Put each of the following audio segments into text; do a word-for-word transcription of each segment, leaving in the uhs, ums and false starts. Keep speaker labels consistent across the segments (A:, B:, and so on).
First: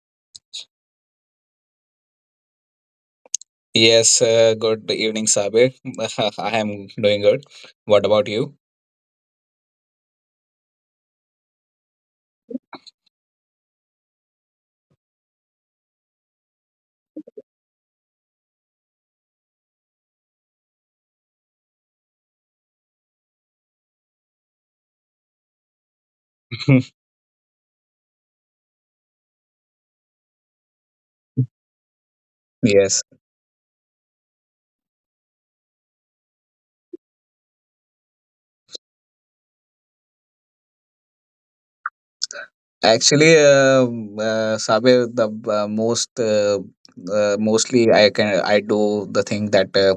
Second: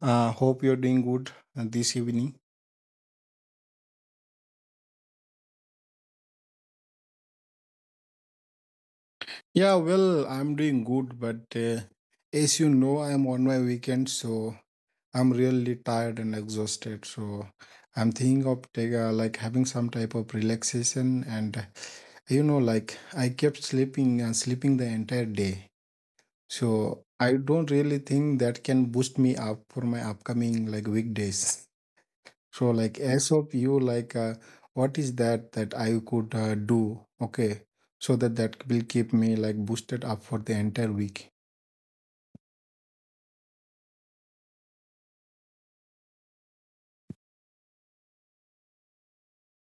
A: Uh, hope you're doing good uh, this evening.
B: Yes, uh, good evening, Sabir. I am doing good. What about you?
A: Yeah, well, I'm doing good, but uh, as you know, I'm on my weekend, so I'm really tired and exhausted. So I'm thinking of take, uh, like having some type of relaxation, and uh, you know, like I kept sleeping and sleeping the entire day. So I don't really think that can boost me up for my upcoming like weekdays. So
B: Yes,
A: like as of you, like uh, what is that that I could uh, do? Okay, so that that will keep me like boosted up for the entire week.
B: actually, um uh, Sabir, the uh, most uh, uh, mostly I can I do the thing that uh,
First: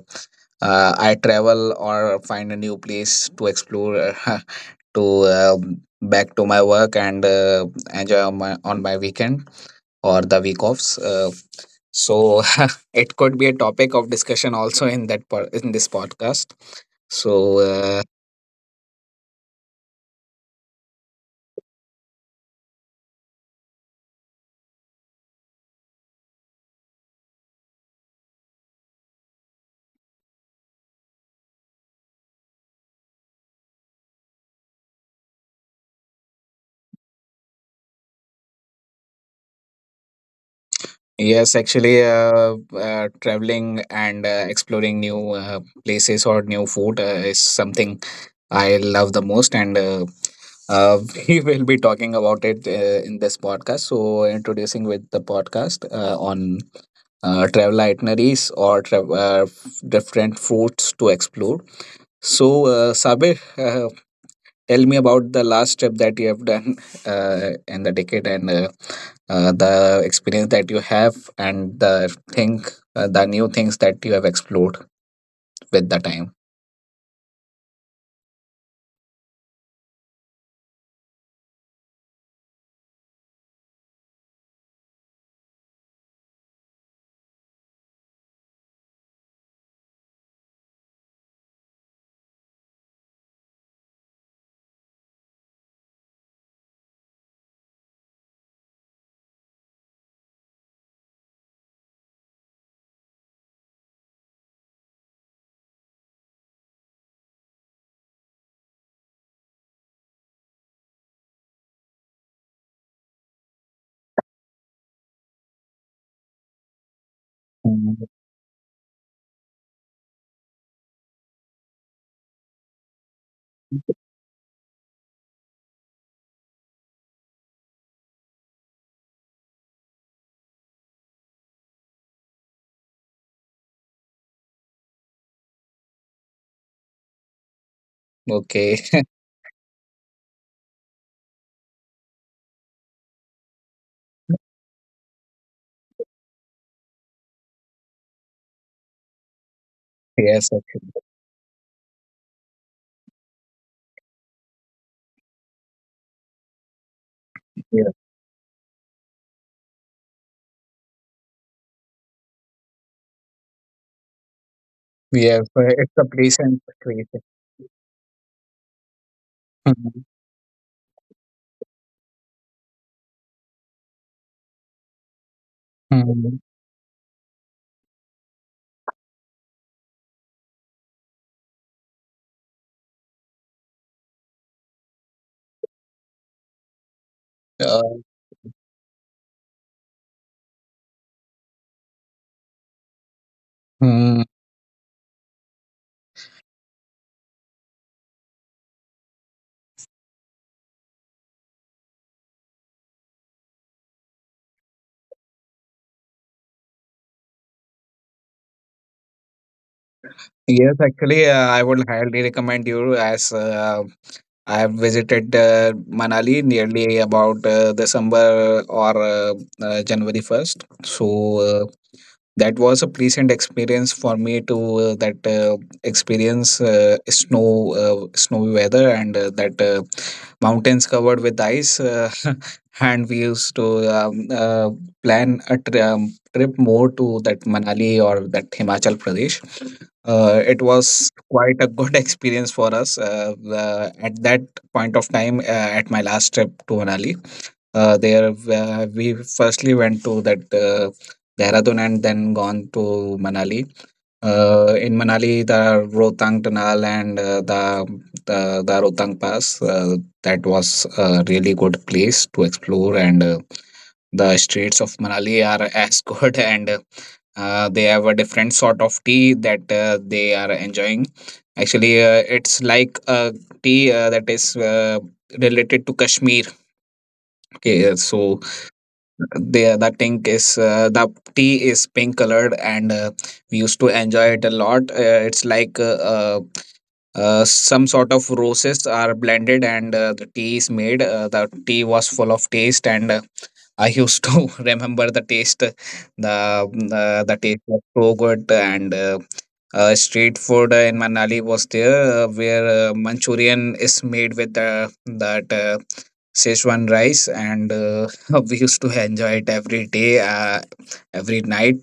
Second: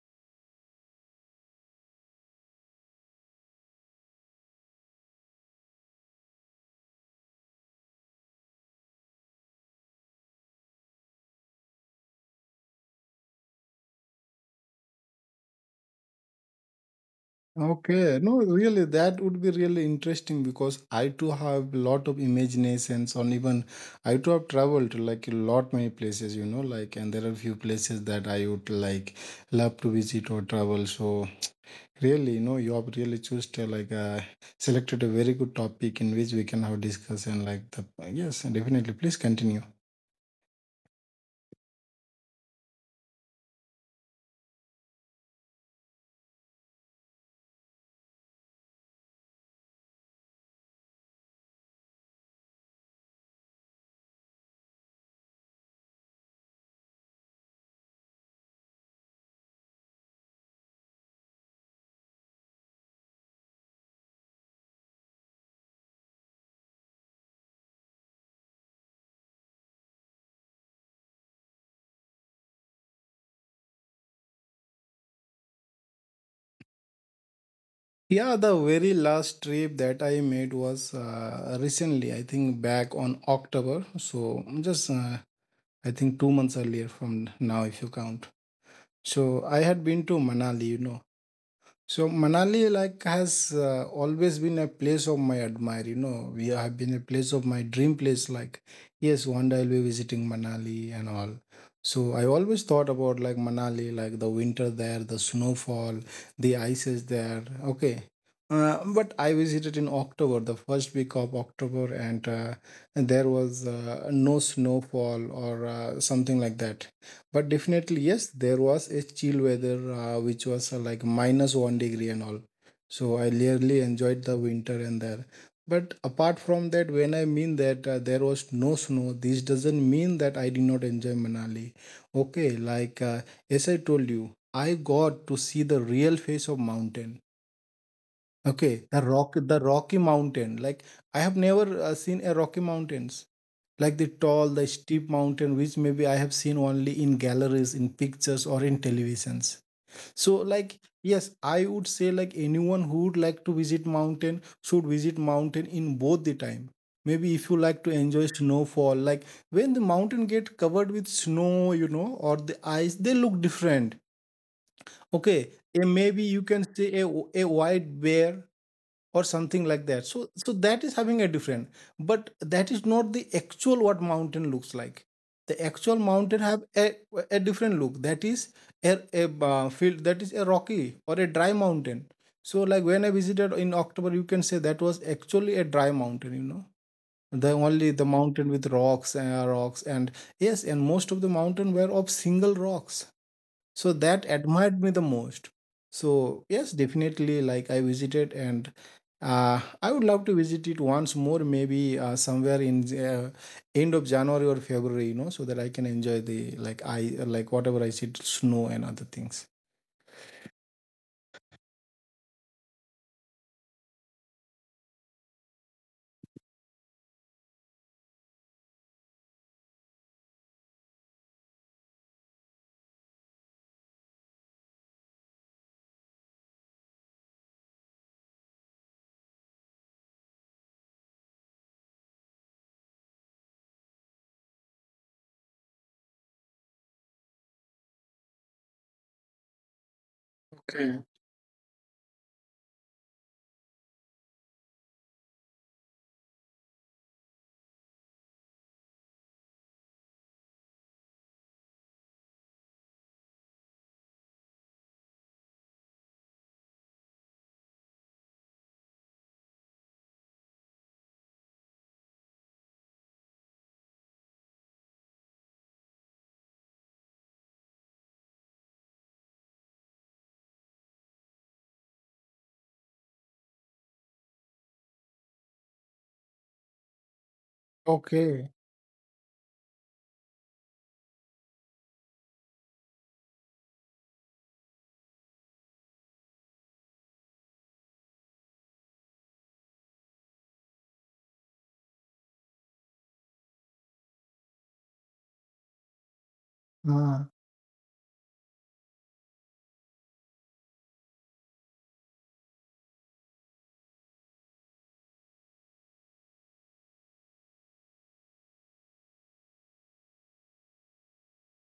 B: uh, I travel or find a new place to explore to uh, back to my work and uh, enjoy on my on my weekend or the week offs. Uh, so it could be a topic of discussion also in that po- in this podcast. So, uh,
A: Okay, no, really, that would be really interesting because I too have a lot of imaginations on even I too have traveled to like a lot many places, you know, like and there are few places that I would like love to visit or travel. So really, you know, you have really choose to like uh, selected a very good topic in which we can have discussion. Like the yes, definitely. Please continue.
B: yes, actually, uh, uh, traveling and uh, exploring new uh, places or new food uh, is something I love the most, and uh, uh, we will be talking about it uh, in this podcast. So, introducing with the podcast uh, on uh, travel itineraries or tra- uh, different foods to explore. So, uh, Sabir, uh, tell me about the last trip that you have done uh, in the decade and uh, uh, the experience that you have and the thing, uh, the new things that you have explored with the time.
A: Yeah, the very last trip that I made was uh, recently. I think back on October. So just uh, I think two months earlier from now, if you count. So I had been to Manali. You know, so Manali like has uh, always been a place of my admire. You know, we have been a place of my dream place. Like, yes, one day I'll be visiting Manali and all. So I always thought about like Manali, like the winter there, the snowfall, the ice is there. Okay. Uh, but I visited in October, the first week of October, and uh, and there was uh, no snowfall or uh, something like that, but
B: Mm.
A: definitely yes there was a chill weather uh, which was uh, like minus one degree and all. So I really enjoyed the winter and there, but apart from that, when I mean that uh, there was no snow, this doesn't mean that I did not enjoy Manali. Okay, like uh, as I told you, I got to see the real face of mountain.
B: Okay.
A: Okay, the rock the rocky mountain. Like I have never uh, seen a rocky mountains, like the tall, the steep mountain, which maybe I have seen only in galleries, in pictures, or in televisions.
B: Yes.
A: So,
B: Okay.
A: like, yes, I would say like anyone who would like to visit mountain should visit mountain in both the time. Maybe if you
B: Yeah.
A: like to enjoy snowfall, like when the mountain get covered with snow, you know, or the ice, they look different.
B: Yes. uh,
A: Okay,
B: It's a
A: and maybe you
B: patient
A: can see
B: creation.
A: a, a white bear or something like
B: Mhm.
A: that, so so that is having a different, but that is not the actual what mountain looks like. The actual
B: Mhm.
A: mountain have a, a different look. That is a, a uh, field that is a rocky or a dry mountain. So like when I visited in October, you can say that was actually a dry mountain, you know, the
B: Uh,
A: only the mountain with rocks and rocks and yes, and most of the mountain were of single rocks. So
B: mm,
A: that admired me the most. So yes, definitely like I visited and uh, I would love to visit it once more, maybe uh, somewhere in uh, end of January or February, you know, so that I can enjoy the like I, like whatever, I see snow and other things.
B: Yes, actually, uh, I would highly recommend you as uh, I have visited uh, Manali nearly about uh, December or uh, uh, January first. So uh, that was a pleasant experience for me to uh, that uh, experience uh, snow uh, snowy weather and uh, that uh, mountains covered with ice, uh, and we used to um, uh, plan a tri- um, trip more to that Manali or that Himachal Pradesh. Uh, it was
A: Okay.
B: quite a good experience for us, uh, the, at that point of time uh, at my last trip to Manali. Uh, there, uh, we firstly went to that uh, Dehradun and then gone to Manali. Uh, in Manali, the Rohtang Tunnel and uh, the, the the Rohtang Pass, uh, that was a really good place to explore. And uh, the streets of Manali are as good, and uh, they have a different sort of tea that uh, they are enjoying. Actually, uh, it's like a tea uh, that is uh, related to Kashmir. Okay, so
A: Okay.
B: the the ink is uh, the tea is pink colored, and uh, we used to enjoy it a lot. Uh, it's like uh, uh, uh, some sort of roses are blended, and uh, the tea is made uh, the tea was full of taste, and uh, I used to remember the taste, the the, the
A: Ah,
B: taste was so good, and uh, uh, street food in Manali was there, uh, where uh, Manchurian is made with the that uh, Szechuan rice, and uh, we used to enjoy it every day, uh, every night,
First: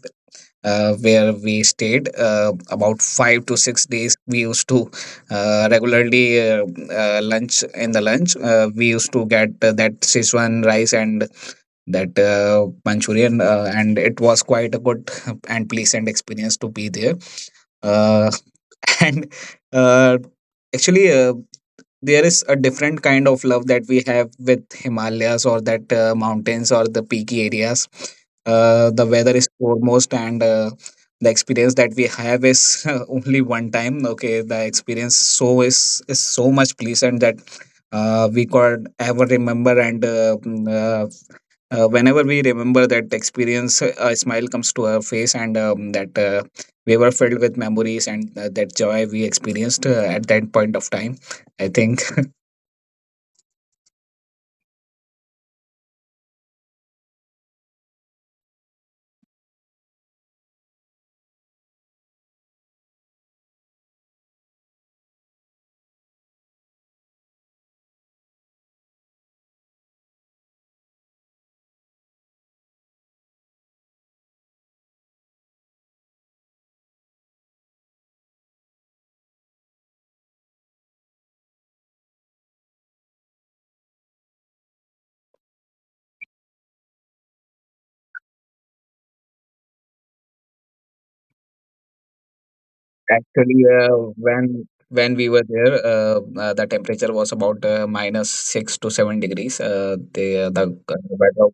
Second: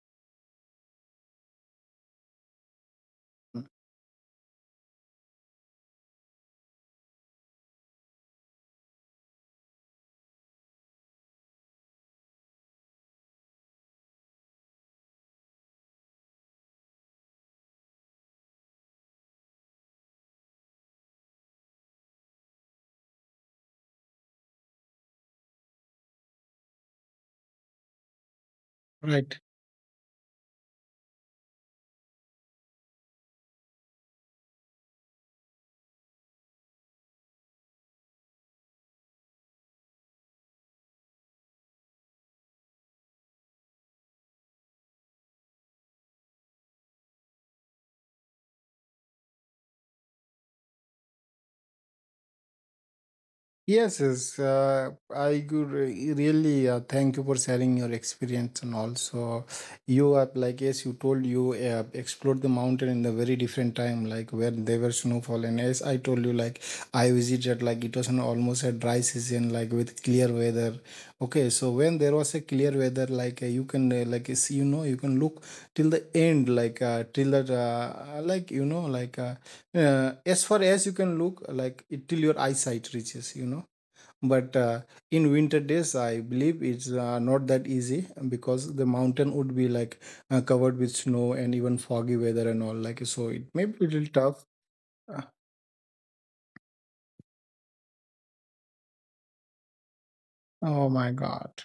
B: uh, where we stayed. Uh, about five to six days, we used to uh, regularly uh, uh, lunch in the lunch. Uh, we used to get uh, that Szechuan rice and that uh, Manchurian, uh, and it was quite a good and pleasant experience to be there. Uh, and uh, actually, uh, there is a different kind of love that we have with Himalayas or that uh, mountains or the peaky areas. Uh, the
A: right.
B: weather is foremost, and uh, the experience that we have is only one time. Okay, the experience so is is so much pleasant that uh, we could ever remember, and uh, mm, uh, uh, whenever we remember that experience, a smile comes to our face, and um, that uh, we were filled with memories and uh, that joy we experienced uh, at that point of time, I think.
A: Yes, yes. Uh, I could re- really uh, thank you for sharing your experience, and also you have like as you told you uh, explored the mountain in the very different time, like where there were snowfall, and as I told you like I visited like it was an almost a dry season, like with clear weather. Okay, so when there was a clear weather, like uh, you can uh, like see, you know, you can look till the end, like uh, till that uh, like you know like uh, uh, as far as you can look like it, till your eyesight reaches, you know. But uh, in winter days I believe it's uh, not that easy, because the mountain would be like uh, covered with snow and even foggy weather and all like, so it may
B: actually
A: be a little
B: uh,
A: tough.
B: when
A: Uh,
B: when we were there, uh, uh, the temperature was about uh, minus six to seven degrees. Uh, the the
A: oh my
B: weather
A: god.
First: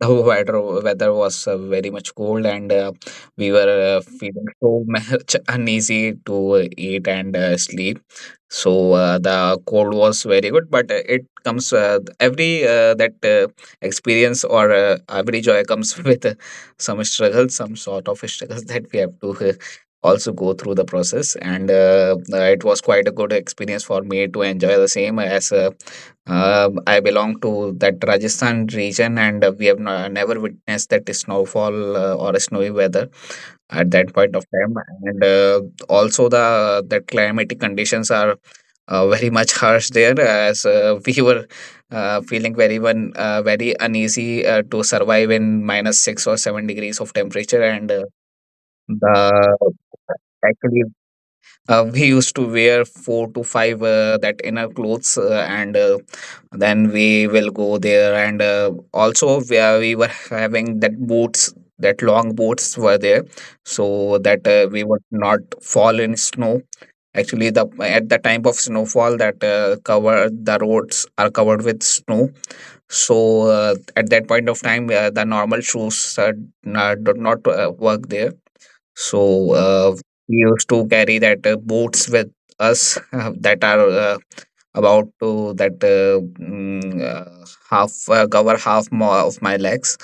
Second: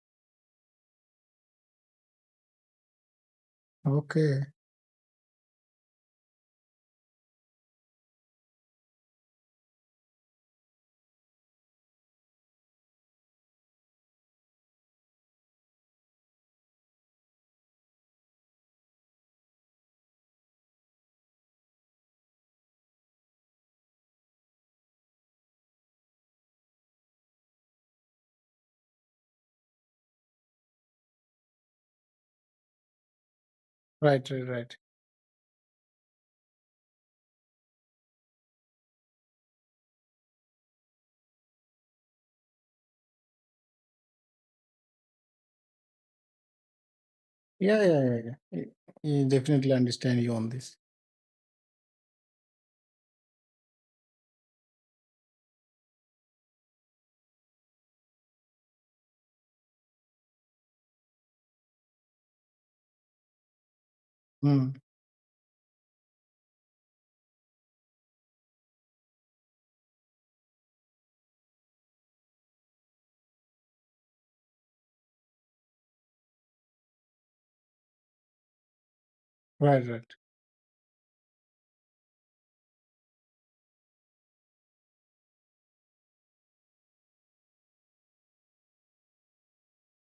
B: the weather weather was uh, very much cold, and uh, we were uh,
A: Okay.
B: feeling so much uneasy to uh, eat and uh, sleep. So uh, the cold was very good, but uh, it comes uh, every uh, that uh, experience or uh, every joy comes with uh, some struggle some sort of struggles that we have to uh, also go through the process, and uh, uh, it was quite a good experience for me to enjoy the same, as uh, uh, I belong to that Rajasthan region, and uh, we have no, never witnessed that snowfall uh, or snowy weather at that
A: Right,
B: point of
A: right,
B: time.
A: right.
B: And uh, also, the the climatic conditions are uh, very much harsh there, as uh, we were uh, feeling very one uh, very uneasy uh, to survive in minus six or seven degrees of temperature,
A: Yeah,
B: and uh,
A: yeah, yeah, yeah. I, I
B: the
A: definitely understand you on this.
B: actually uh, we used to wear four to five uh, that inner clothes, uh, and uh, then we will go there, and uh, also we, are- we were having that boots, that long boots were there so that uh,
A: Hmm.
B: we would not fall in snow. Actually, the at the time of snowfall, that uh, cover the roads are covered with snow, so uh, at that point of time uh, the normal shoes, uh, n- uh, do not uh, work there. So
A: Right,
B: uh,
A: right.
B: we used to carry that uh, boats with us that are uh, about to that uh, mm, uh, half uh, cover half more of my legs,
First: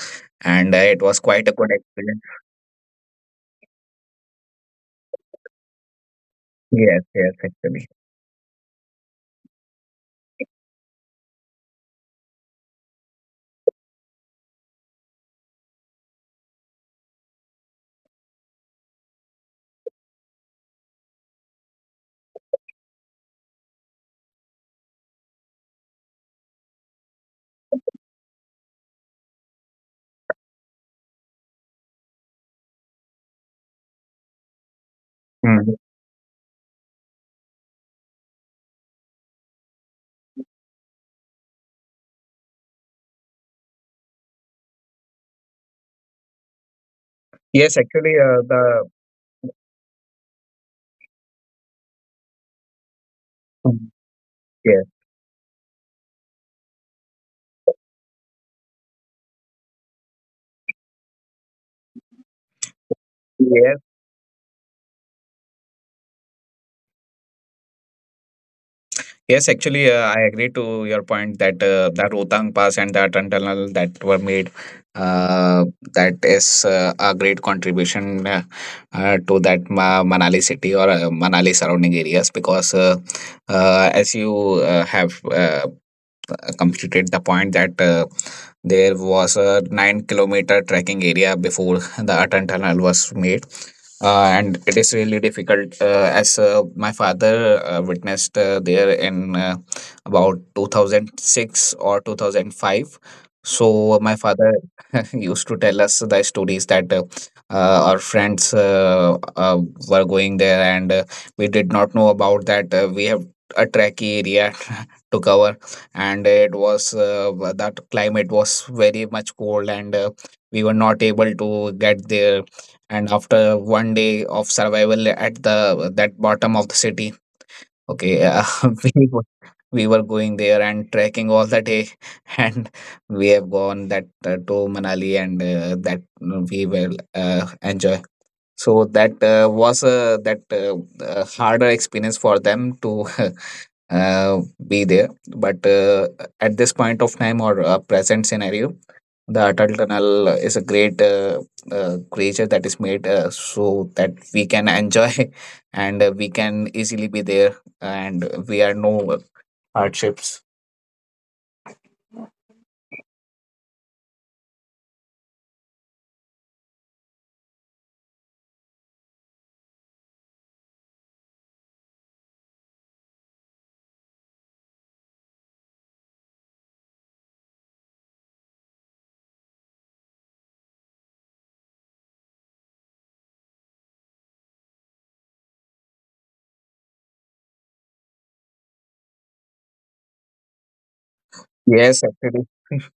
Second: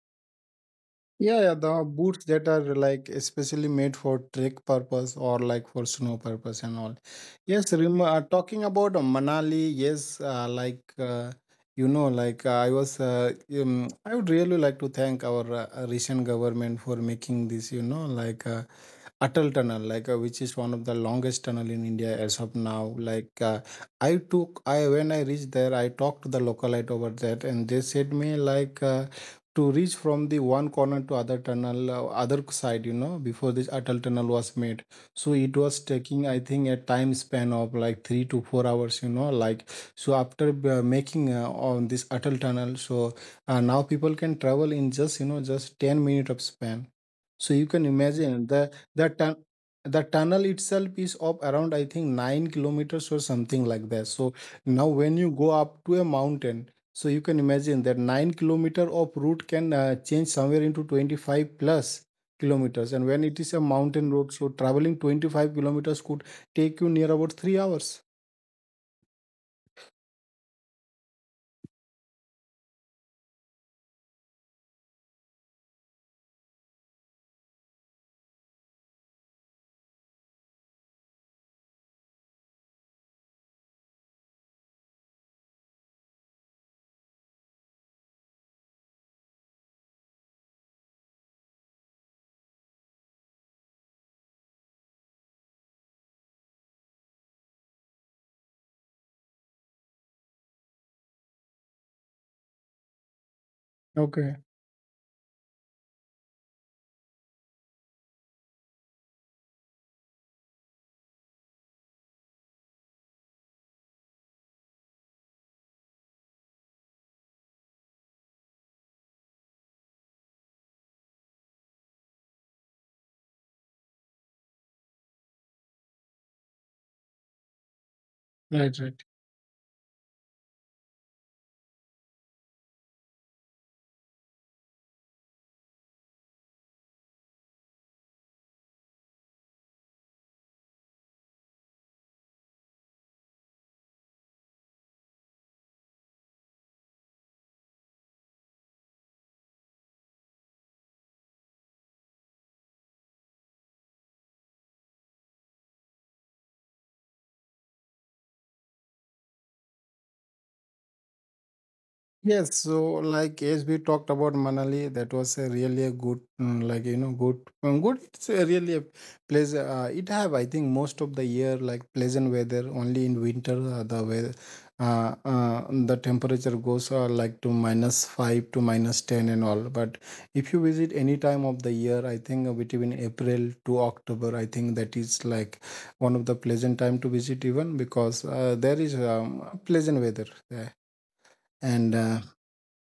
B: and uh, it was
A: Yeah,
B: quite a
A: yeah,
B: good
A: the
B: experience.
A: boots that are like especially made for trek purpose or like for snow purpose and all.
B: Yes, yes,
A: Yes,
B: actually.
A: rem uh, talking about uh, Manali, yes, uh, like uh, you know, like uh, I was, uh, um, I would really like to thank our uh, uh, recent government for making this, you know, like uh, Atal Tunnel, like uh, which is one of the longest tunnel in India as of now. Like uh, I took, I when I reached there, I talked to the localite over that, and they said me like. Uh, to reach from the one corner to other tunnel uh, other side, you know, before this Atal Tunnel was made, so it
B: Mm.
A: was taking I think a time span of like three to four hours, you know, like. So after uh, making uh, on this Atal Tunnel, so uh, now people can travel in just you know just ten minute of span. So you
B: Yes,
A: can
B: actually, uh,
A: imagine the
B: the
A: the tun- the tunnel itself is of around I think nine kilometers or something like
B: Mm.
A: that. So now
B: Yes,
A: when you go up to a mountain, so you can imagine that nine kilometer of route can uh, change somewhere into twenty-five plus kilometers. And when it is a
B: yes.
A: mountain road, so traveling twenty-five kilometers could take you near about three hours.
B: Yes, actually, uh, I agree to your point that uh, the Rohtang Pass and the Atal Tunnel that were made, uh, that is uh, a great contribution uh, uh, to that Ma- Manali city or uh, Manali surrounding areas, because uh, uh, as you uh, have uh, uh, completed the point that uh, there was a nine kilometer trekking area before the Atal Tunnel was made, uh, and it is really difficult, uh, as uh, my father uh, witnessed uh, there in uh, about two thousand six or two thousand five. So my
A: Okay.
B: father used to tell us the stories that uh, uh, our friends uh, uh, were going there and uh, we did not know about that uh, we have a tracky area to cover, and it was, uh, that climate was very much cold, and uh, we were not able to get there. And after one day of survival at the that bottom of the city, okay, uh,
A: Right. Right.
B: we were, we were going there and trekking all the day, and we have gone that uh, to Manali and uh, that uh, we will uh, enjoy. So that uh, was uh, that uh, uh, harder experience for them to uh, be there. But uh, at this point of time or uh, present scenario, the Atal Tunnel is a great uh, uh, creature that is made, uh, so that we can enjoy and uh, we can easily be there, and we are no hardships.
A: Yes, so like as we talked about Manali, that was a really a good, mm, like you know, good, um, good. It's a really a place. Uh, it have I think most of the year like pleasant weather. Only in winter uh, the weather, uh, uh, the temperature goes uh, like to minus five to minus ten and all. But if you visit any time of the year, I think uh, between April to October, I think that is like one of the pleasant time to visit, even because uh, there is um, pleasant weather there and.
B: Yes,
A: Uh,
B: actually.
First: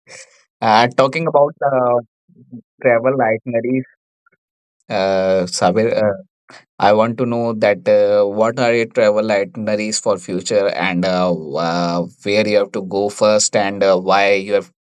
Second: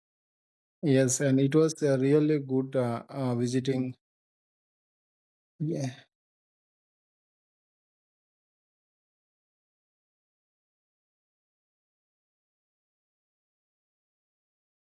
B: Uh,
A: Yes,
B: talking
A: and
B: about
A: it was
B: uh,
A: a really good uh,
B: travel
A: uh,
B: itineraries,
A: visiting.
B: uh,
A: Yeah,
B: Sabir, I want to know that uh, what are your travel itineraries for future, and uh, uh, where you have to go first, and uh, why you have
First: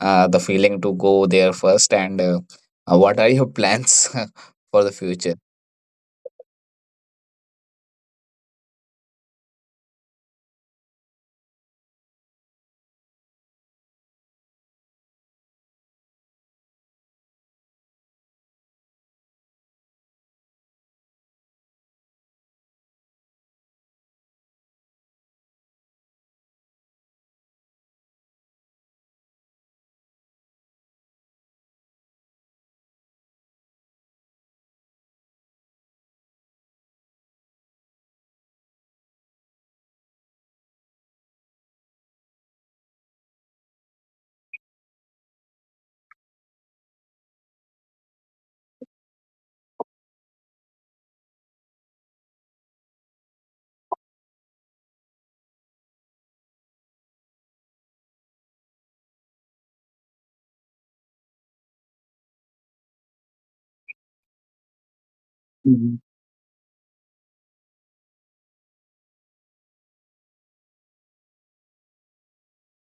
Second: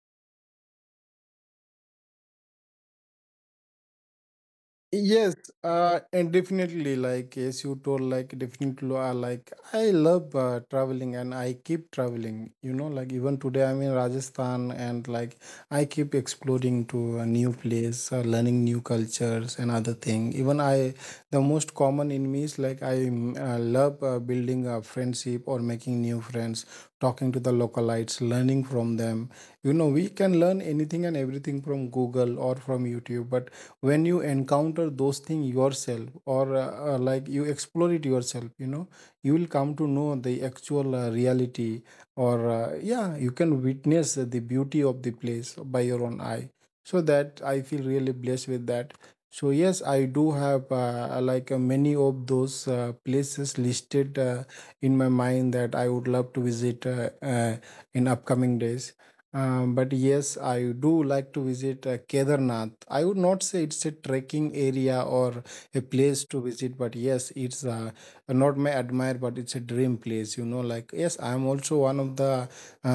B: uh, the feeling to go there first, and uh, uh, what are your plans for the future?
A: yes, uh, and definitely, like as you told, like definitely, uh, like I love uh, traveling and I keep traveling. You know, like even today I'm in Rajasthan, and like I keep exploring to a new place, uh, learning new cultures and other thing. Even I, the most common in me is like I mm, uh, love uh, building a friendship or making new friends, talking to the localites, learning from them. You know, we can learn anything and everything from Google or from YouTube, but when you encounter those things yourself or uh, uh, like you explore it yourself, you know, you will come to know the actual uh, reality, or uh, yeah, you can witness the beauty of the place by your own eye. So that I feel really blessed with that. So yes, I do have uh, like uh, many of those uh, places listed uh, in my mind that I would love to visit uh, uh, in upcoming days. Um, but yes, I do like to visit uh, Kedarnath. I would not say it's a trekking area or a
B: Mhm.
A: place to visit, but yes, it's uh, not my admire, but it's a dream place. You know, like yes, I'm also one of the uh,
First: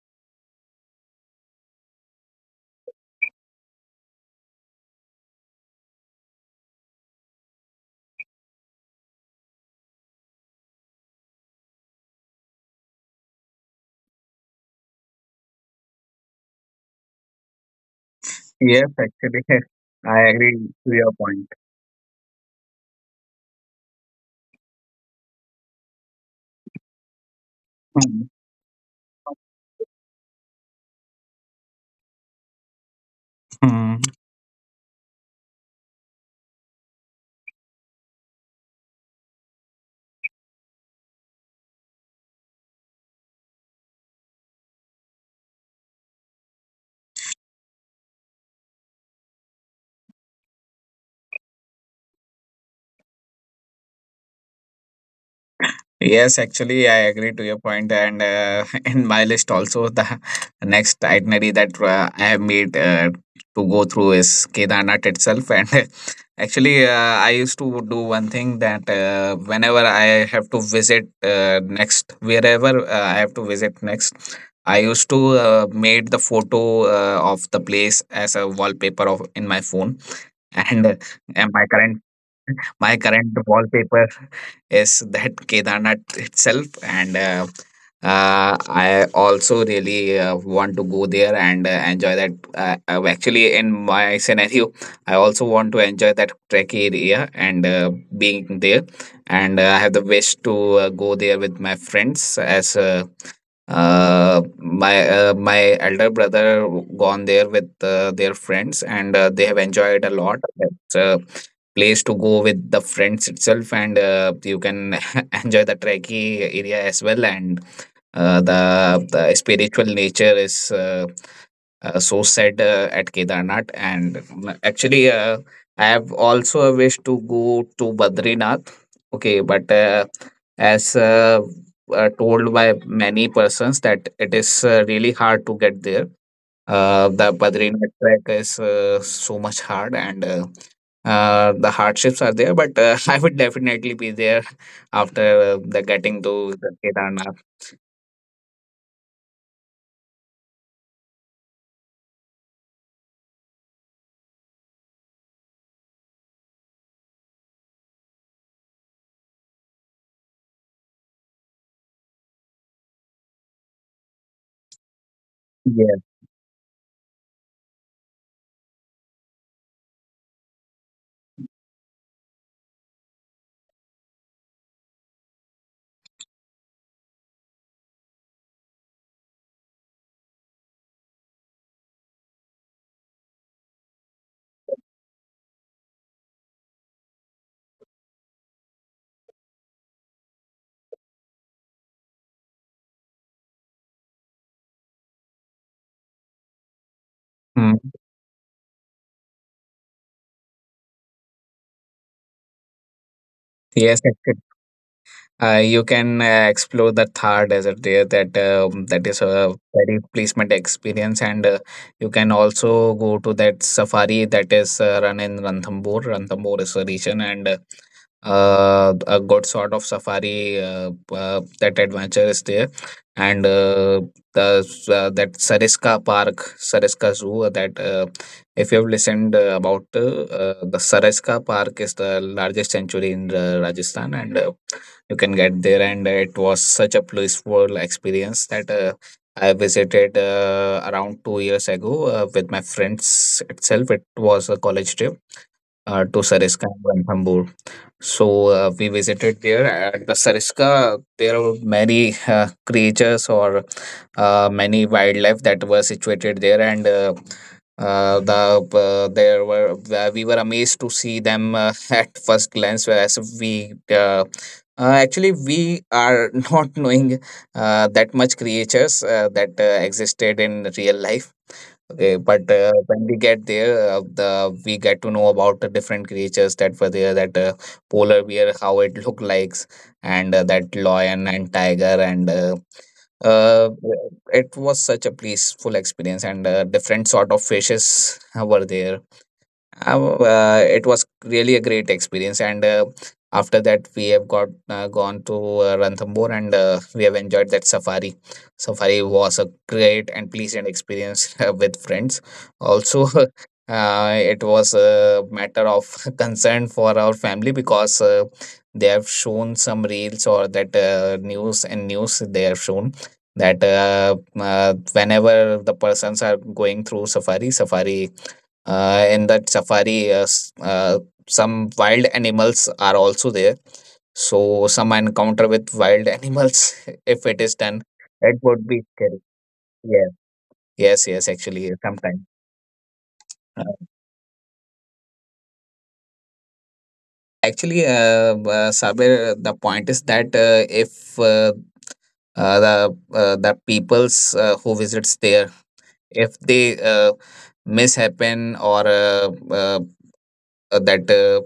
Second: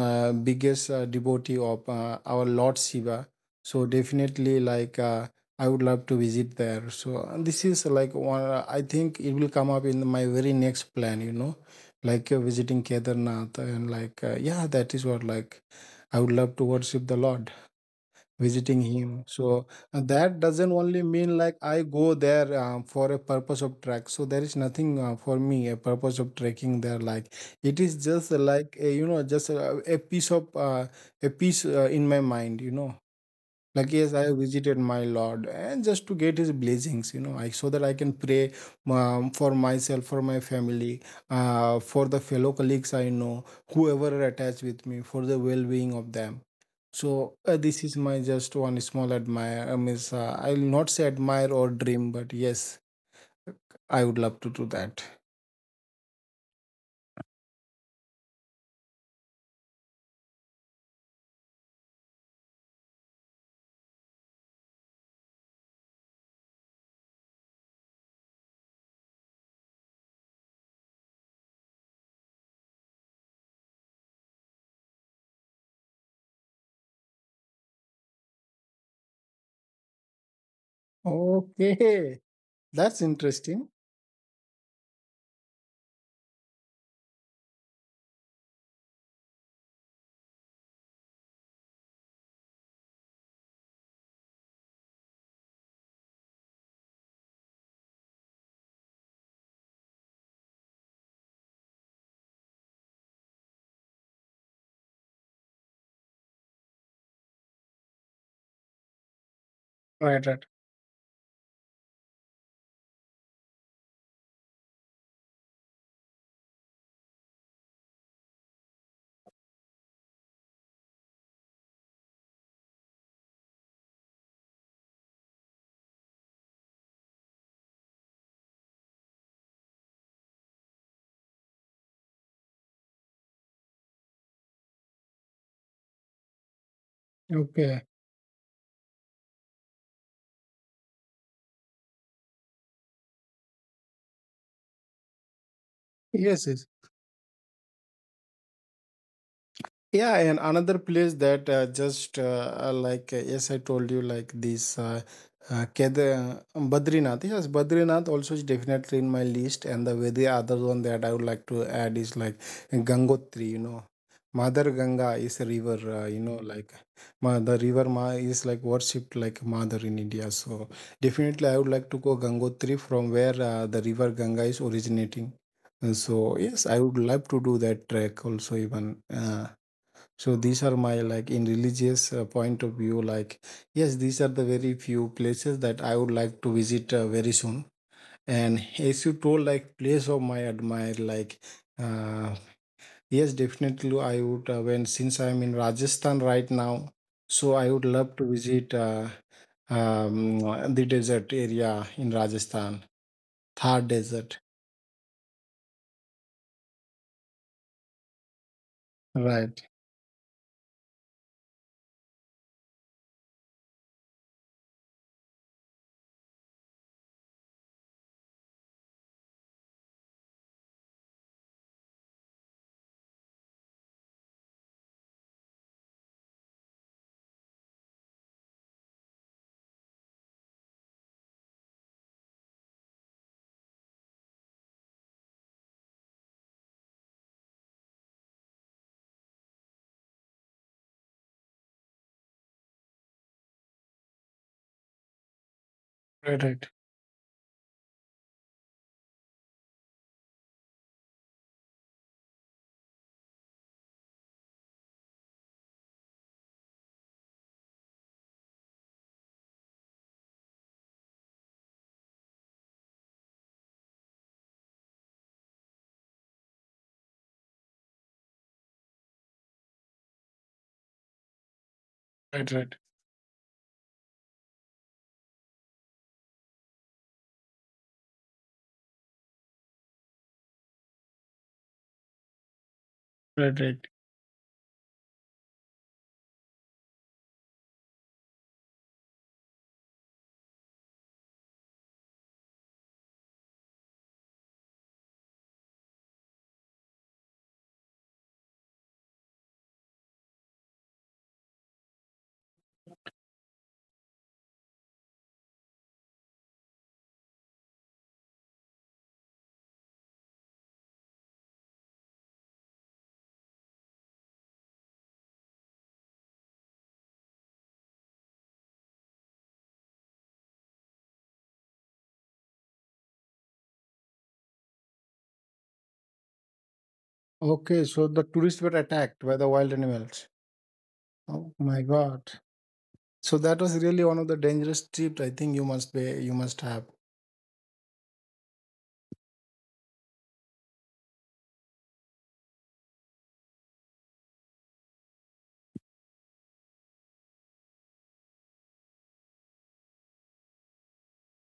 A: uh, biggest uh, devotee of uh, our Lord Shiva. So definitely, like uh, I would love to visit there. So uh, this is like one. uh, I think it will come up in my very next plan. You know, like uh, visiting Kedarnath, and like uh, yeah, that is what like. I would love to worship the Lord, visiting
B: Yes,
A: Him.
B: actually,
A: So uh,
B: I
A: that
B: agree
A: doesn't
B: to
A: only
B: your
A: mean
B: point.
A: like I go there um, for a purpose of trek. So there is nothing uh, for me a purpose of trekking there. Like it is just uh, like a, you know just a, a piece of uh, a piece uh, in my mind. You know, like,
B: Mhm.
A: yes, I visited my Lord, and just to get His blessings, you know, I so that I can pray um, for myself, for my family, uh, for the fellow colleagues I know, whoever are attached with me, for the well-being of them. So uh, this is my just one small admire. I mean, uh, I'll not say admire or dream, but yes, I would love to do that.
B: Yes, actually, I agree to your point, and uh, in my list also, the next itinerary that uh, I have made uh, to go through is Kedarnath itself. And actually, uh, I used to do one thing that uh, whenever I have to visit uh, next, wherever uh, I have to visit next, I used to uh, made the photo uh, of the place as a wallpaper of in my phone, and uh, and my current,
A: Okay,
B: my
A: that's
B: current
A: interesting.
B: wallpaper is that Kedarnath itself, and uh, uh, I also really uh, want to go there and uh, enjoy that. Uh, uh, actually, in my scenario, I also want to enjoy that trek area and uh, being there. And uh, I have the wish to uh, go there with my friends, as uh, uh, my uh, my elder brother gone there with uh, their friends, and uh, they have enjoyed a
A: Right,
B: lot.
A: right.
B: It's, uh, place to go with the friends itself, and uh, you can enjoy the trekkie area as well, and uh, the, the spiritual nature is uh, uh, so said uh, at Kedarnath. And mm, actually, uh, I have also a wish to go to Badrinath. Okay, but uh, as uh, uh, told by many persons that it is uh, really hard to get there. Uh, the
A: Okay.
B: Badrinath trek is uh, so much hard, and uh, uh, the hardships are there. But uh, I would definitely be there after uh, the getting
A: Yes,
B: to the
A: yes.
B: Kedarnath.
A: Yeah, and another place that uh, just uh, uh, like uh, yes, I told you like this uh, uh, Kedar- Badrinath. Yes, Badrinath also is definitely in my list, and the very other one that I would like to add is like Gangotri. You know, Mother Ganga is a river.
B: Yes.
A: Uh, you know, like ma- the river ma is like worshipped like mother in India. So definitely, I would like to go Gangotri from where uh, the river Ganga is originating. Uh, So yes, I would love to do that trek also even. Uh, so these are my like in religious uh, point of view, like yes, these are the very few places that I would like to visit uh, very soon, and as you told, like, place of my admire, like uh, yes, definitely I would uh, when, since I'm in Rajasthan right now, so I
B: Mm.
A: would love to visit uh, um, the desert area in Rajasthan, Thar
B: Yes. Yes.
A: Desert.
B: Uh, you can uh, explore the Thar desert there. That um, that is a
A: Right,
B: very placement experience, and uh, you can also go to that safari that is uh, run in Ranthambore. Ranthambore is a region, and uh, uh, a good sort of safari uh, uh, that adventure is there and uh, the s- uh, that Sariska Park Sariska Zoo uh, that uh, if you have listened uh, about uh, uh, the Sariska Park is the largest sanctuary in uh, Rajasthan, and uh, you can get there, and it was such a blissful experience that uh, I visited uh, around two years ago uh, with my friends itself. It was a college trip uh, to
A: right,
B: Sariska
A: right,
B: and Ranthambore. So uh, we visited there at the Sariska. There were many uh, creatures, or uh, many wildlife that were situated there, and uh, uh, the uh, there were uh, we were amazed to see them uh, at first glance. Whereas we uh, uh, actually we are not knowing uh, that much creatures uh, that uh, existed in real life. Okay, but
A: right,
B: uh,
A: right,
B: when we get there, uh, the we get to know about the different creatures that were there. That uh, Polar bear, how it looked like, and uh, that lion and tiger, and uh,
A: right,
B: uh,
A: right.
B: it was such a peaceful experience. And uh, different sort of fishes were there. I w- uh, it was really a great experience, and uh, after that we have got uh, gone to uh, Ranthambore, and uh, we have enjoyed that safari. Safari was a great and pleasant experience uh, with friends also. Uh, it was a matter of concern for our family, because uh, they have shown some reels or that uh, news, and news they have shown that uh, uh, whenever the persons are going through safari, safari uh, in that safari uh, s- uh, some wild animals are also there. So some encounter with wild animals, if it is done,
A: Okay, so the
B: it would
A: tourists were
B: be scary.
A: attacked by the wild
B: Yeah.
A: animals.
B: Yes, yes,
A: Oh
B: actually
A: my
B: sometimes.
A: god. So that was really one of the dangerous trips I think you must be you must have.
B: Actually, uh, uh, Sabir, the point is that uh, if uh, uh, the uh, the peoples uh, who visits there, if they uh, mishappen, or uh, uh, uh, that uh,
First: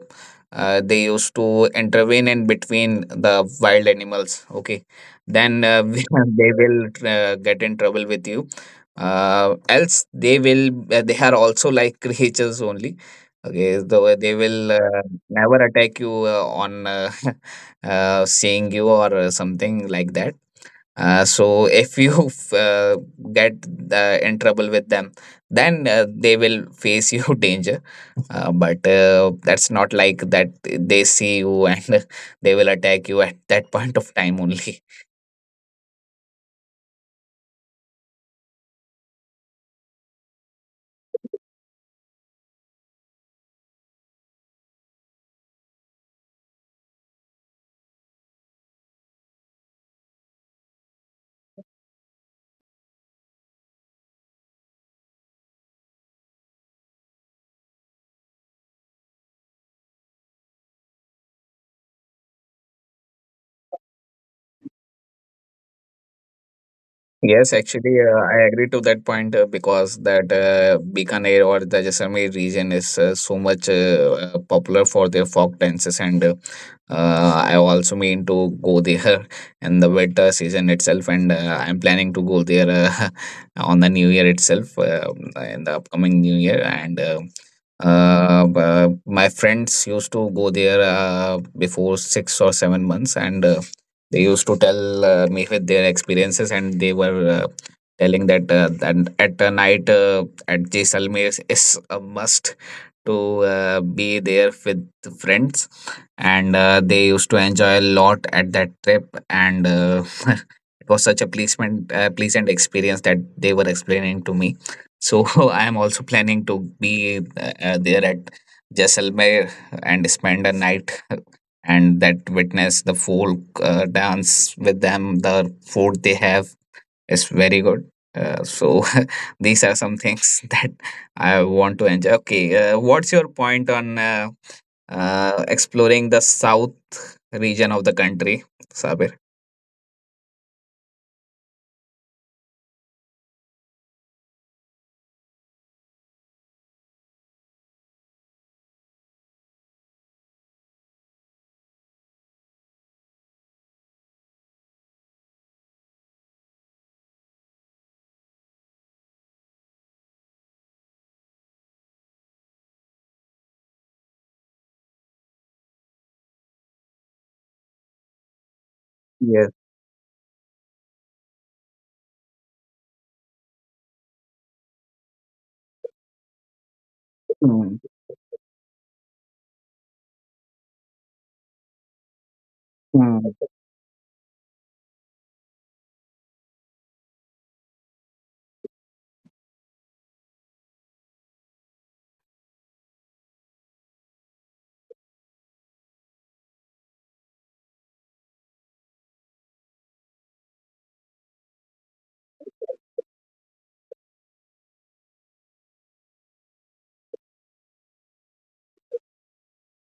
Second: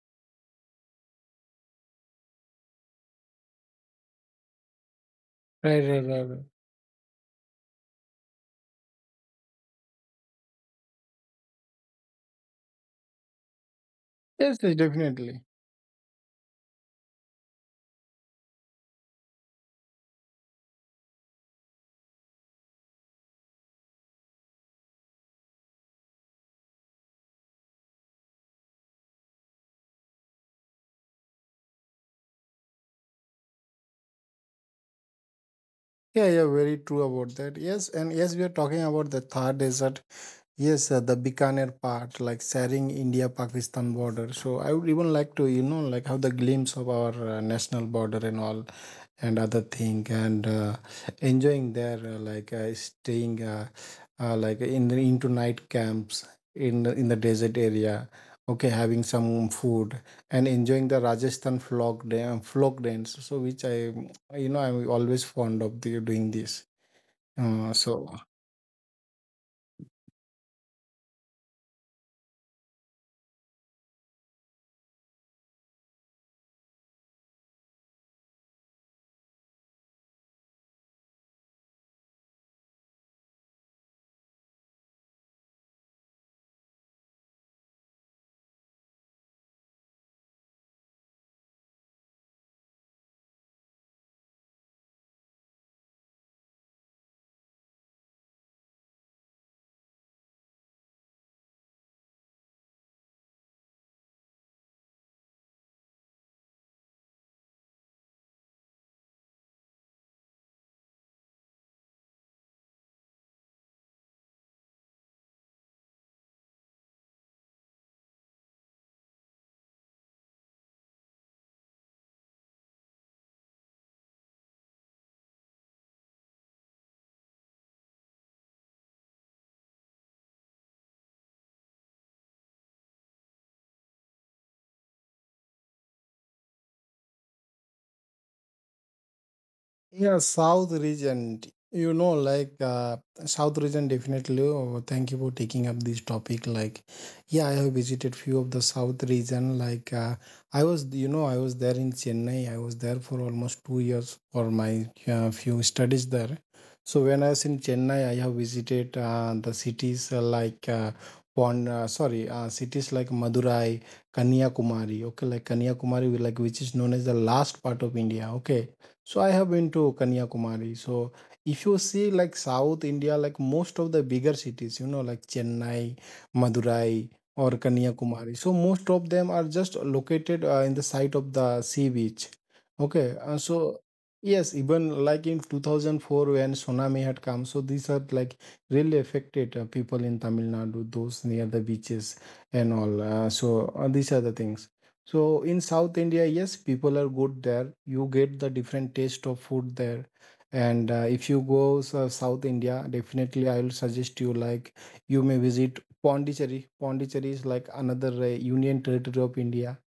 B: uh, they used to intervene in between the wild animals, okay, then
A: Right,
B: uh,
A: right, right, right.
B: they will uh, get in trouble with you. Uh, else they will uh, they are also like creatures only. Okay, so they
A: Yes,
B: will
A: yes,
B: uh,
A: definitely.
B: never attack you uh, on uh, uh, seeing you or uh, something like that. Uh, so if you uh, get uh, in trouble with them, then uh, they will face you danger. Uh, but uh, that's not like that they see you and they will attack you at that point of time only.
A: Yeah, yeah, very true about that. Yes, and yes, we are talking about the Thar Desert. Yes, uh, the Bikaner part, like sharing India-Pakistan border. So I would even like to, you know, like have the glimpse of our uh, national border and all. And other thing, and uh, enjoying there, uh, like uh, staying, uh, uh, like in the into night camps in the- in the desert area. Okay, having some food and enjoying the Rajasthan folk dan- folk dance, so which I, you know, I'm always fond of the, doing this.
B: Yes,
A: uh, so
B: actually, uh, I agree to that point, uh, because that uh, Bikaner or the Jaisalmer region is uh, so much uh, uh, popular for their folk dances, and uh, uh, I also mean to go there in the winter season itself, and uh, I'm planning to go there uh, on the new year itself, uh, in the upcoming new year. And. Uh, uh, b- my friends used to go there uh, before six or seven months, and uh, they used to tell uh, me with their experiences, and they were uh, telling that uh, that at a night uh, at Jaisalmer is a must to uh, be there with friends, and uh, they used to enjoy a lot at that trip, and uh, it was such a pleasant uh, pleasant experience that they were explaining to me. So I am also planning to be uh, uh, there at Jaisalmer and spend a night, and that witness the folk uh, dance with them. The food they have is very good. Uh, so these are some things that I want to enjoy. Okay, uh, what's your point on uh, uh, exploring the south region of the country, Sabir?
A: Yeah, South region. You know, like uh, South region definitely. Oh, thank you for taking up this topic. Like, yeah, I have visited few of the South region. Like, uh, I was, you know, I was there in Chennai. I was there for almost two years for my uh, few studies there. So when I was in Chennai, I have visited uh, the cities uh, like uh, Pon, uh, sorry, uh, cities like Madurai, Kanyakumari. Okay, like Kanyakumari, like, which is known as the last part of India. Okay, so I have
B: Yes.
A: been to Kanyakumari. So if you see like South India, like most of the bigger cities, you know, like Chennai, Madurai, or
B: Mm,
A: Kanyakumari. So most of them are just located uh, in the side of the sea beach. Okay,
B: mm.
A: uh, so yes, even like in two thousand four when tsunami had come, so these are like really affected uh, people in Tamil Nadu, those near the beaches and all. Uh, so uh, these are the things. So in South India, yes, people are good there. You get the different taste of food there. And uh, if you go so South India, definitely I will suggest you like you may visit Pondicherry. Pondicherry is like another uh, union territory of India.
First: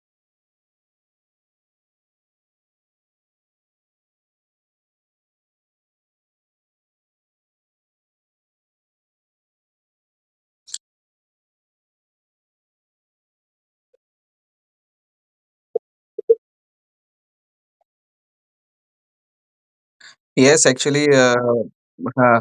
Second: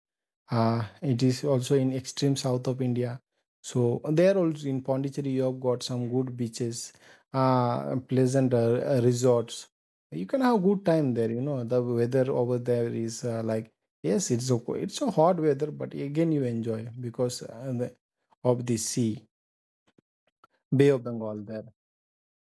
A: Uh, it is also in extreme south of India. So there also in Pondicherry, you have got some good beaches, uh, pleasant uh, uh, resorts. You can have good time there. You know the weather over there is uh, like yes, it's a it's a hot weather, but again you enjoy because uh, the, of the sea,
B: Yes,
A: Bay of
B: actually, uh,
A: Bengal there.
B: uh,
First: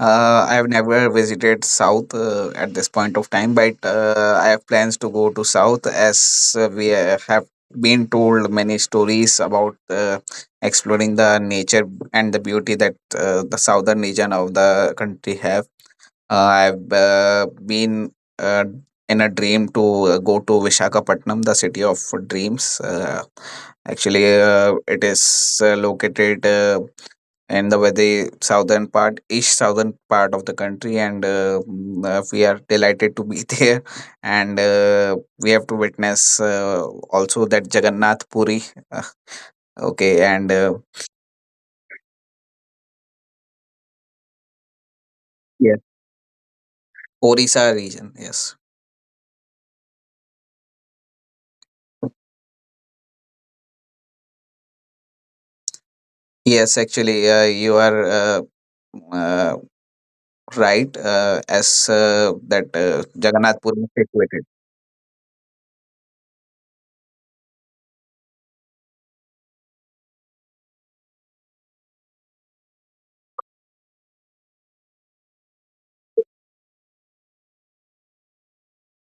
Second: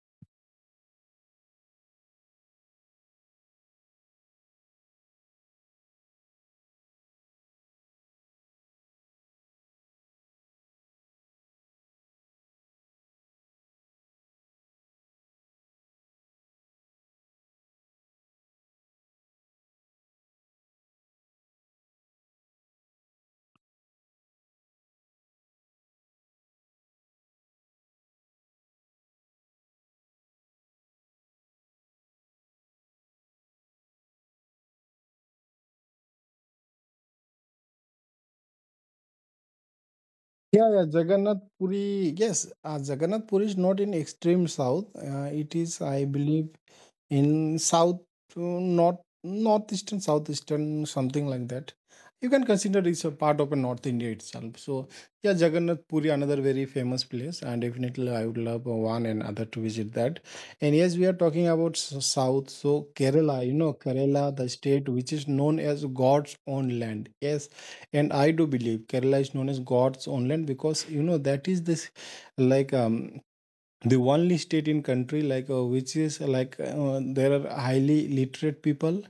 B: uh, I have never visited South uh, at this point of time, but uh, I have plans to go to South, as uh, we uh, have been told many stories about uh, exploring the nature and the beauty that uh, the southern region of the country have. Uh, I've uh, been uh, in a dream to uh, go to Vishakhapatnam, the city of dreams. Uh, actually, uh, it is uh, located, Uh, and the very southern part, east southern part of the country, and uh, mm, uh, we are delighted to be there. And uh, we have to witness uh, also that Jagannath Puri, uh, okay, and
A: Yeah,
B: uh,
A: yeah, Jagannath Puri. Yes, uh, Jagannath Puri is not in extreme south. Uh, it
B: Yes,
A: is, I believe, in
B: Orissa
A: south,
B: region,
A: uh,
B: yes.
A: north, northeastern, southeastern, something like that. You can consider it's a part of a north India itself. So yeah, Jagannath Puri, another very
B: Yes.
A: famous
B: Actually,
A: place,
B: uh,
A: and
B: you are
A: definitely I
B: uh,
A: would love uh, one and other
B: uh,
A: to visit that. And
B: right,
A: yes, we are
B: uh,
A: talking about
B: as
A: s-
B: uh,
A: south.
B: that
A: So
B: uh,
A: Kerala, you
B: Jagannath
A: know,
B: Puri is
A: Kerala,
B: situated.
A: the state which is known as God's own land. Yes, and I do believe Kerala is known as God's own land because, you know, that is this like um the only state in country like uh, which is uh, like uh, there are highly literate people.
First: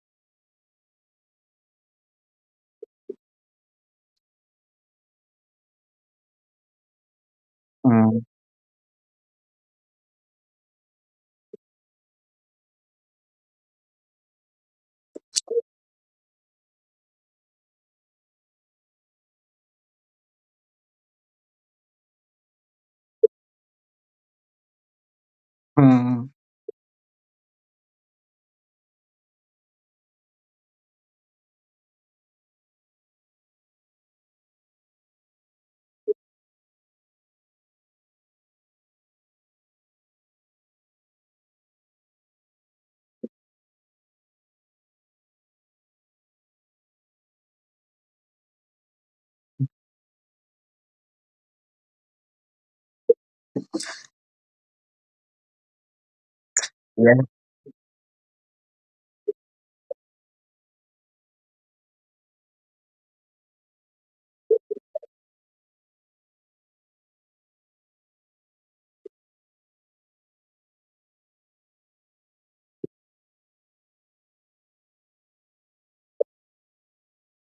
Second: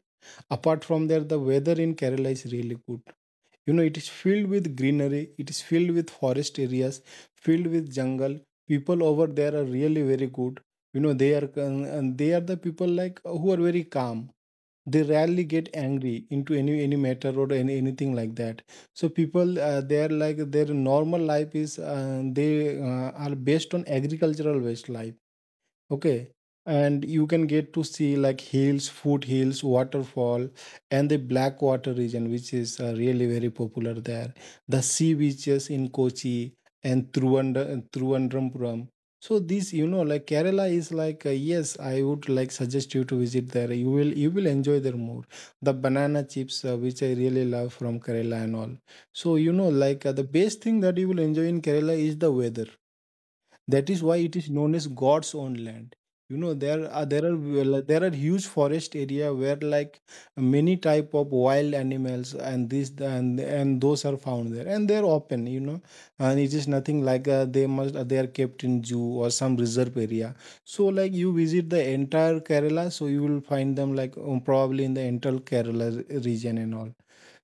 A: Apart from there, the weather in Kerala is really good. You know, it is filled with greenery, it is filled with forest areas, filled with
B: Mm.
A: jungle. People over there are really very good. You know, they are con- and they are the people like uh, who are very calm. They rarely get angry into any any matter or any, anything like that. So people uh, they are like, their normal life is, uh, they uh, are based on agricultural based life.
B: Mm.
A: Okay. And you can get to see like hills, foothills, waterfall, and the blackwater region, which is uh, really very popular there, the sea beaches in Kochi and Trivandrum- Trivandrum. So this, you know, like Kerala is like, uh, yes, I would like suggest you to visit there. You will, you will enjoy there more. The banana chips uh, which I really love from Kerala and all. So you know, like uh, the best thing that you will enjoy in Kerala is the weather. That is why it is known as God's own land. You know, there are,
B: Yes.
A: there are, well, there are huge forest area where like many type of wild animals and this and and those are found there, and they're open. You know, and it is nothing like uh, they must, they are kept in zoo or some reserve area. So like you visit the entire Kerala, so you will find them like um, probably in the entire Kerala region and all.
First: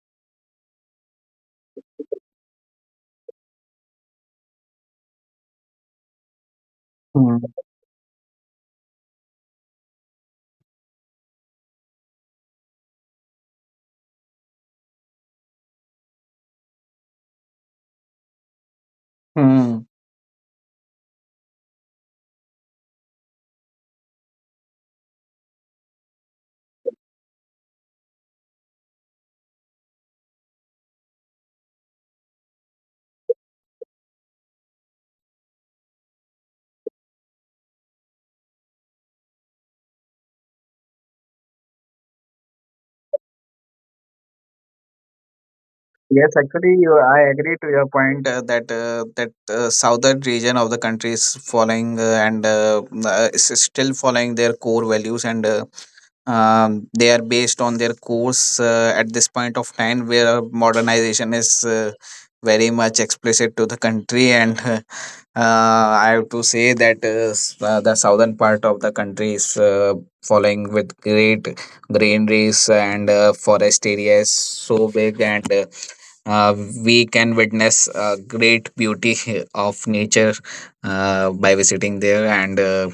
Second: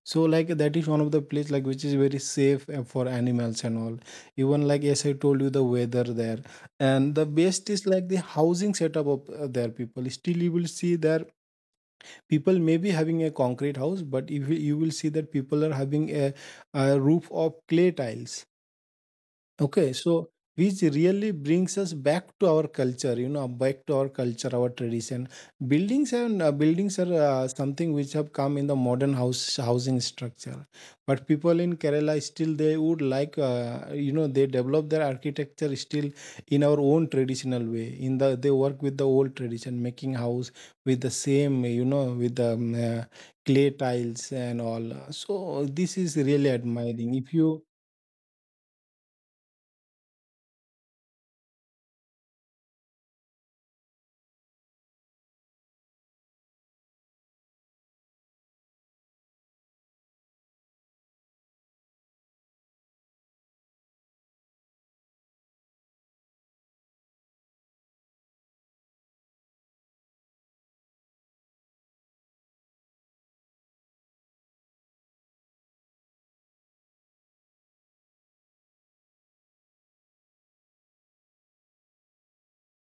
A: So like that is one of the place like which is very safe uh, for animals and all. Even like as I told you, the weather there, and the best is like the housing setup of uh, their people. Still, you will see their people may be having a concrete house, but if you, you will see that people are having a, a roof of clay tiles.
B: Mm.
A: Okay, so which really brings us back to our culture, you know, back to our culture, our tradition. Buildings and uh, buildings are uh, something which have come in the modern house housing structure, but people in Kerala still they would like, uh, you know, they develop their architecture still in our own traditional way. In the, they work with the old tradition, making house with the same, you know, with the um, uh, clay tiles and all. So this is
B: Yes,
A: really
B: actually, you,
A: admiring.
B: I
A: If
B: agree
A: you
B: to your point, uh, that uh, that uh, southern region of the country is following uh, and uh, uh, is still following their core values, and uh, um, they are based on their course uh, at this point of time, where modernization is uh, very much explicit to the country, and uh, I have to say that uh, s- uh, the southern part of the country is uh, following with great greeneries and uh, forest areas so big. And. Uh, uh, we can witness uh, great beauty of nature uh, by visiting there. And uh,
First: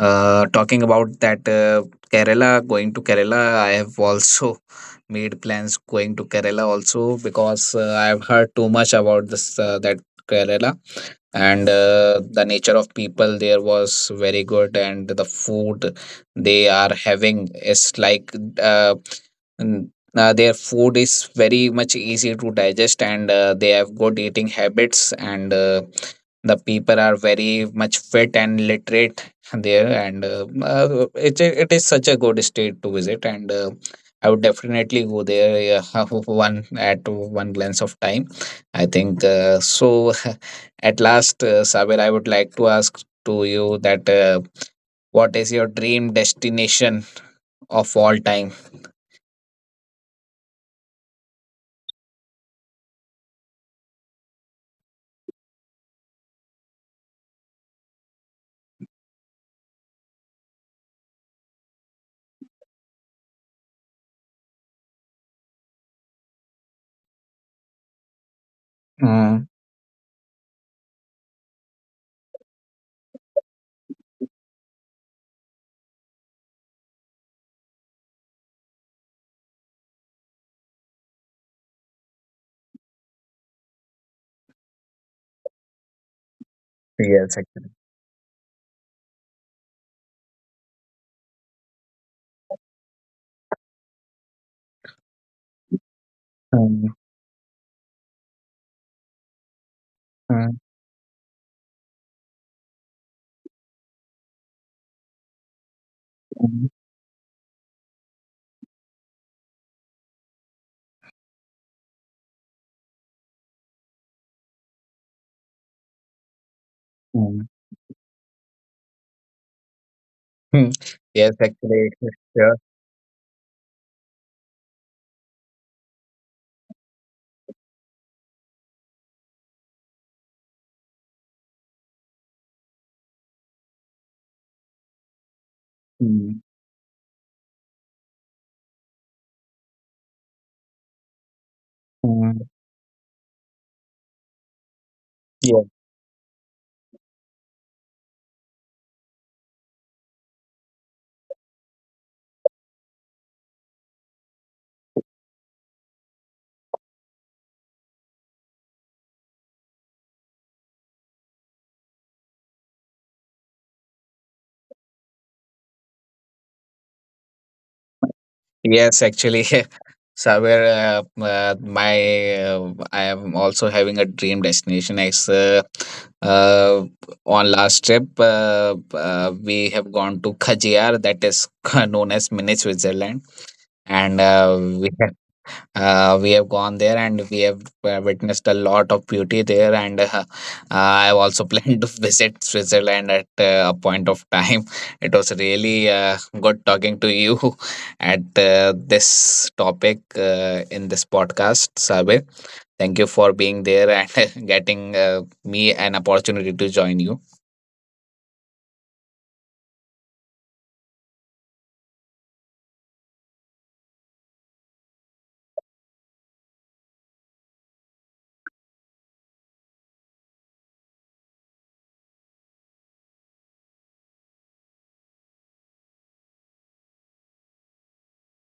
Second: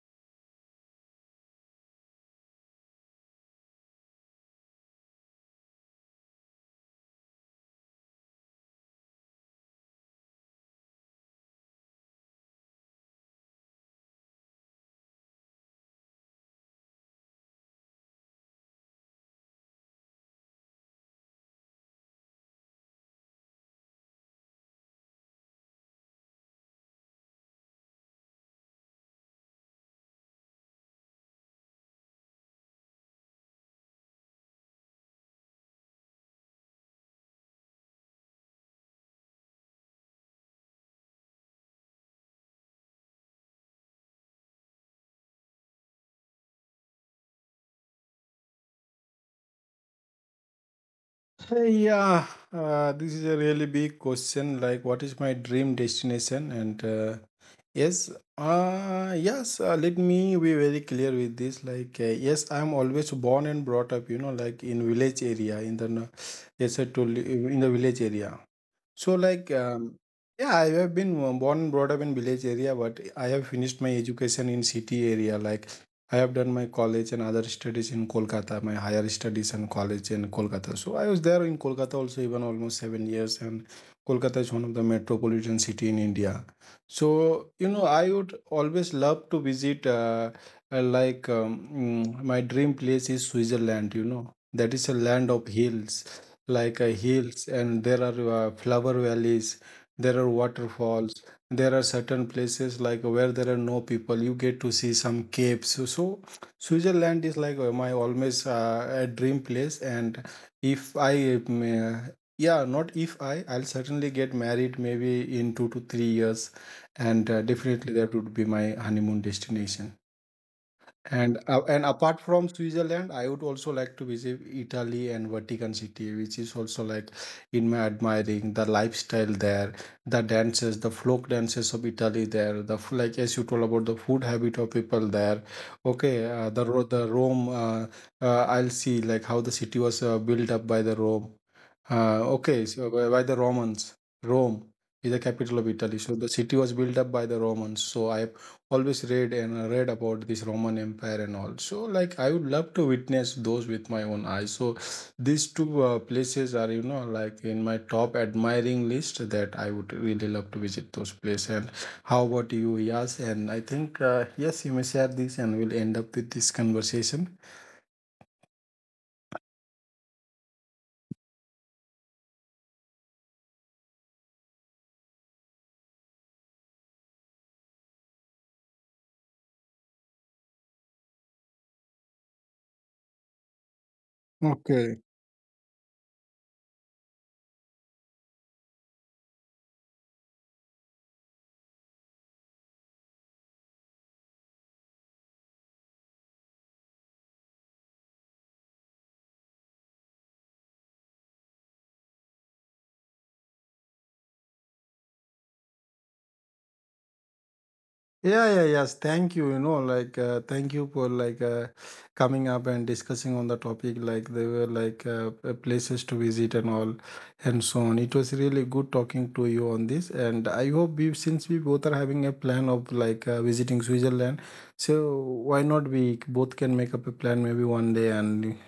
B: uh, talking about that uh, Kerala, going to Kerala, I have also made plans going to Kerala also, because uh, I have heard too much about this uh, that Kerala. And uh, the nature of people there was very good, and the food they are having is like uh, n- uh, their food is very much easy to digest, and uh, they have good eating habits, and uh, the people are very much fit and literate there, and uh, uh, it, it is such a good state to visit, and uh, I would definitely go there uh, one at one glance of time, I think uh, so. At last, uh, Sabir, I would like to ask to you that uh, what is your dream destination of all time?
A: Hey, yeah, uh, this is a really big question. Like, what is my dream destination? And uh, yes, uh, yes. Uh, let me be very clear with this. Like, uh, yes, I'm always born and brought up. You know, like in village area. In the no- Yes, I told you, in the village area. So
B: Mm,
A: like um, yeah, I have been uh, born and brought up in village area, but I have finished my education in city area. Like I have done my college and other studies in Kolkata, my higher studies and college in Kolkata. So I was there in Kolkata also even almost seven years, and Kolkata is one of the metropolitan city in India. So
B: yes,
A: you
B: actually.
A: know, I would always love to visit. Uh, uh, like um, mm, my dream place is Switzerland. You know, that is a land of hills, like uh,
B: Mm,
A: hills, and there are uh, flower valleys, there are
B: mm,
A: waterfalls, there are certain places like where there are no people, you get to see some caves. So, so
B: mm,
A: Switzerland is like uh, my always uh, a dream place. And if I um, uh, yeah not if I I'll certainly get married maybe in two to three years, and uh,
B: mm.
A: definitely that would be my honeymoon destination.
B: Hmm. Yes,
A: And uh, and
B: actually,
A: apart from
B: sure.
A: Switzerland, I would also like to visit Italy and Vatican City, which is also like in my admiring the lifestyle there, the dances, the folk dances of Italy there, the f- like as you told about the food habit of people there. Okay,
B: Mm,
A: uh, the Ro- the Rome, uh, uh, I'll see like how the city was uh, built up by the Rome. Uh,
B: mm,
A: okay, so by, by the Romans, Rome is the capital
B: yeah.
A: of Italy. So the city was built up by the Romans. So I always read and uh, read about this Roman Empire and all. So like I would love to witness those with my own eyes. So these two uh, places are, you know, like in my top admiring list, that I would really love to visit those places. And how about you, Yas? And I think uh, yes, you may share this and we'll end up with this conversation.
B: Yes, actually, Saber, uh, uh, my uh, I am also having a dream destination. As uh, uh, on last trip, uh, uh, we have gone to Khajiar, that is known as mini Switzerland. and uh, we
A: Okay,
B: have, uh, we have gone there, and we have uh, witnessed a lot of beauty there, and uh, uh, I have also planned to visit Switzerland at uh, a point of time. It was really uh, good talking to you at uh, this topic uh, in this podcast, Sabe. Thank you for being there and getting uh, me an opportunity to join you.
A: yeah, yeah, yes. Thank you. You know, like, uh, thank you for like uh, coming up and discussing on the topic. Like, they were like uh, uh, places to visit and all, and so on. It was really good talking to you on this, and I hope we, since we both are having a plan of like uh, visiting Switzerland, so why not we both can make up a plan maybe one day and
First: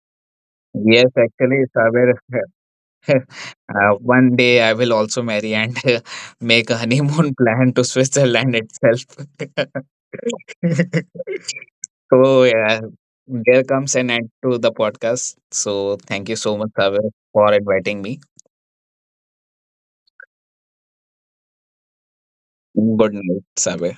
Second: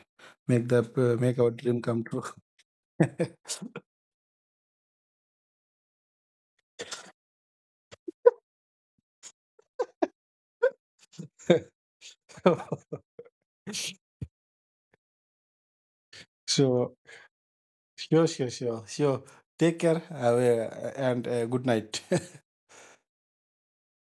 A: make the
B: Yes,
A: uh, make our
B: actually,
A: dream come
B: Saber.
A: true.
B: Uh, one day I will also marry and make a honeymoon plan to Switzerland itself. So yeah, there comes an end to the podcast. So thank you so much,
A: so
B: Saber, for inviting me.
A: sure, sure, sure, sure. Take care. Have a, and uh, good night.
B: Good night, Saber.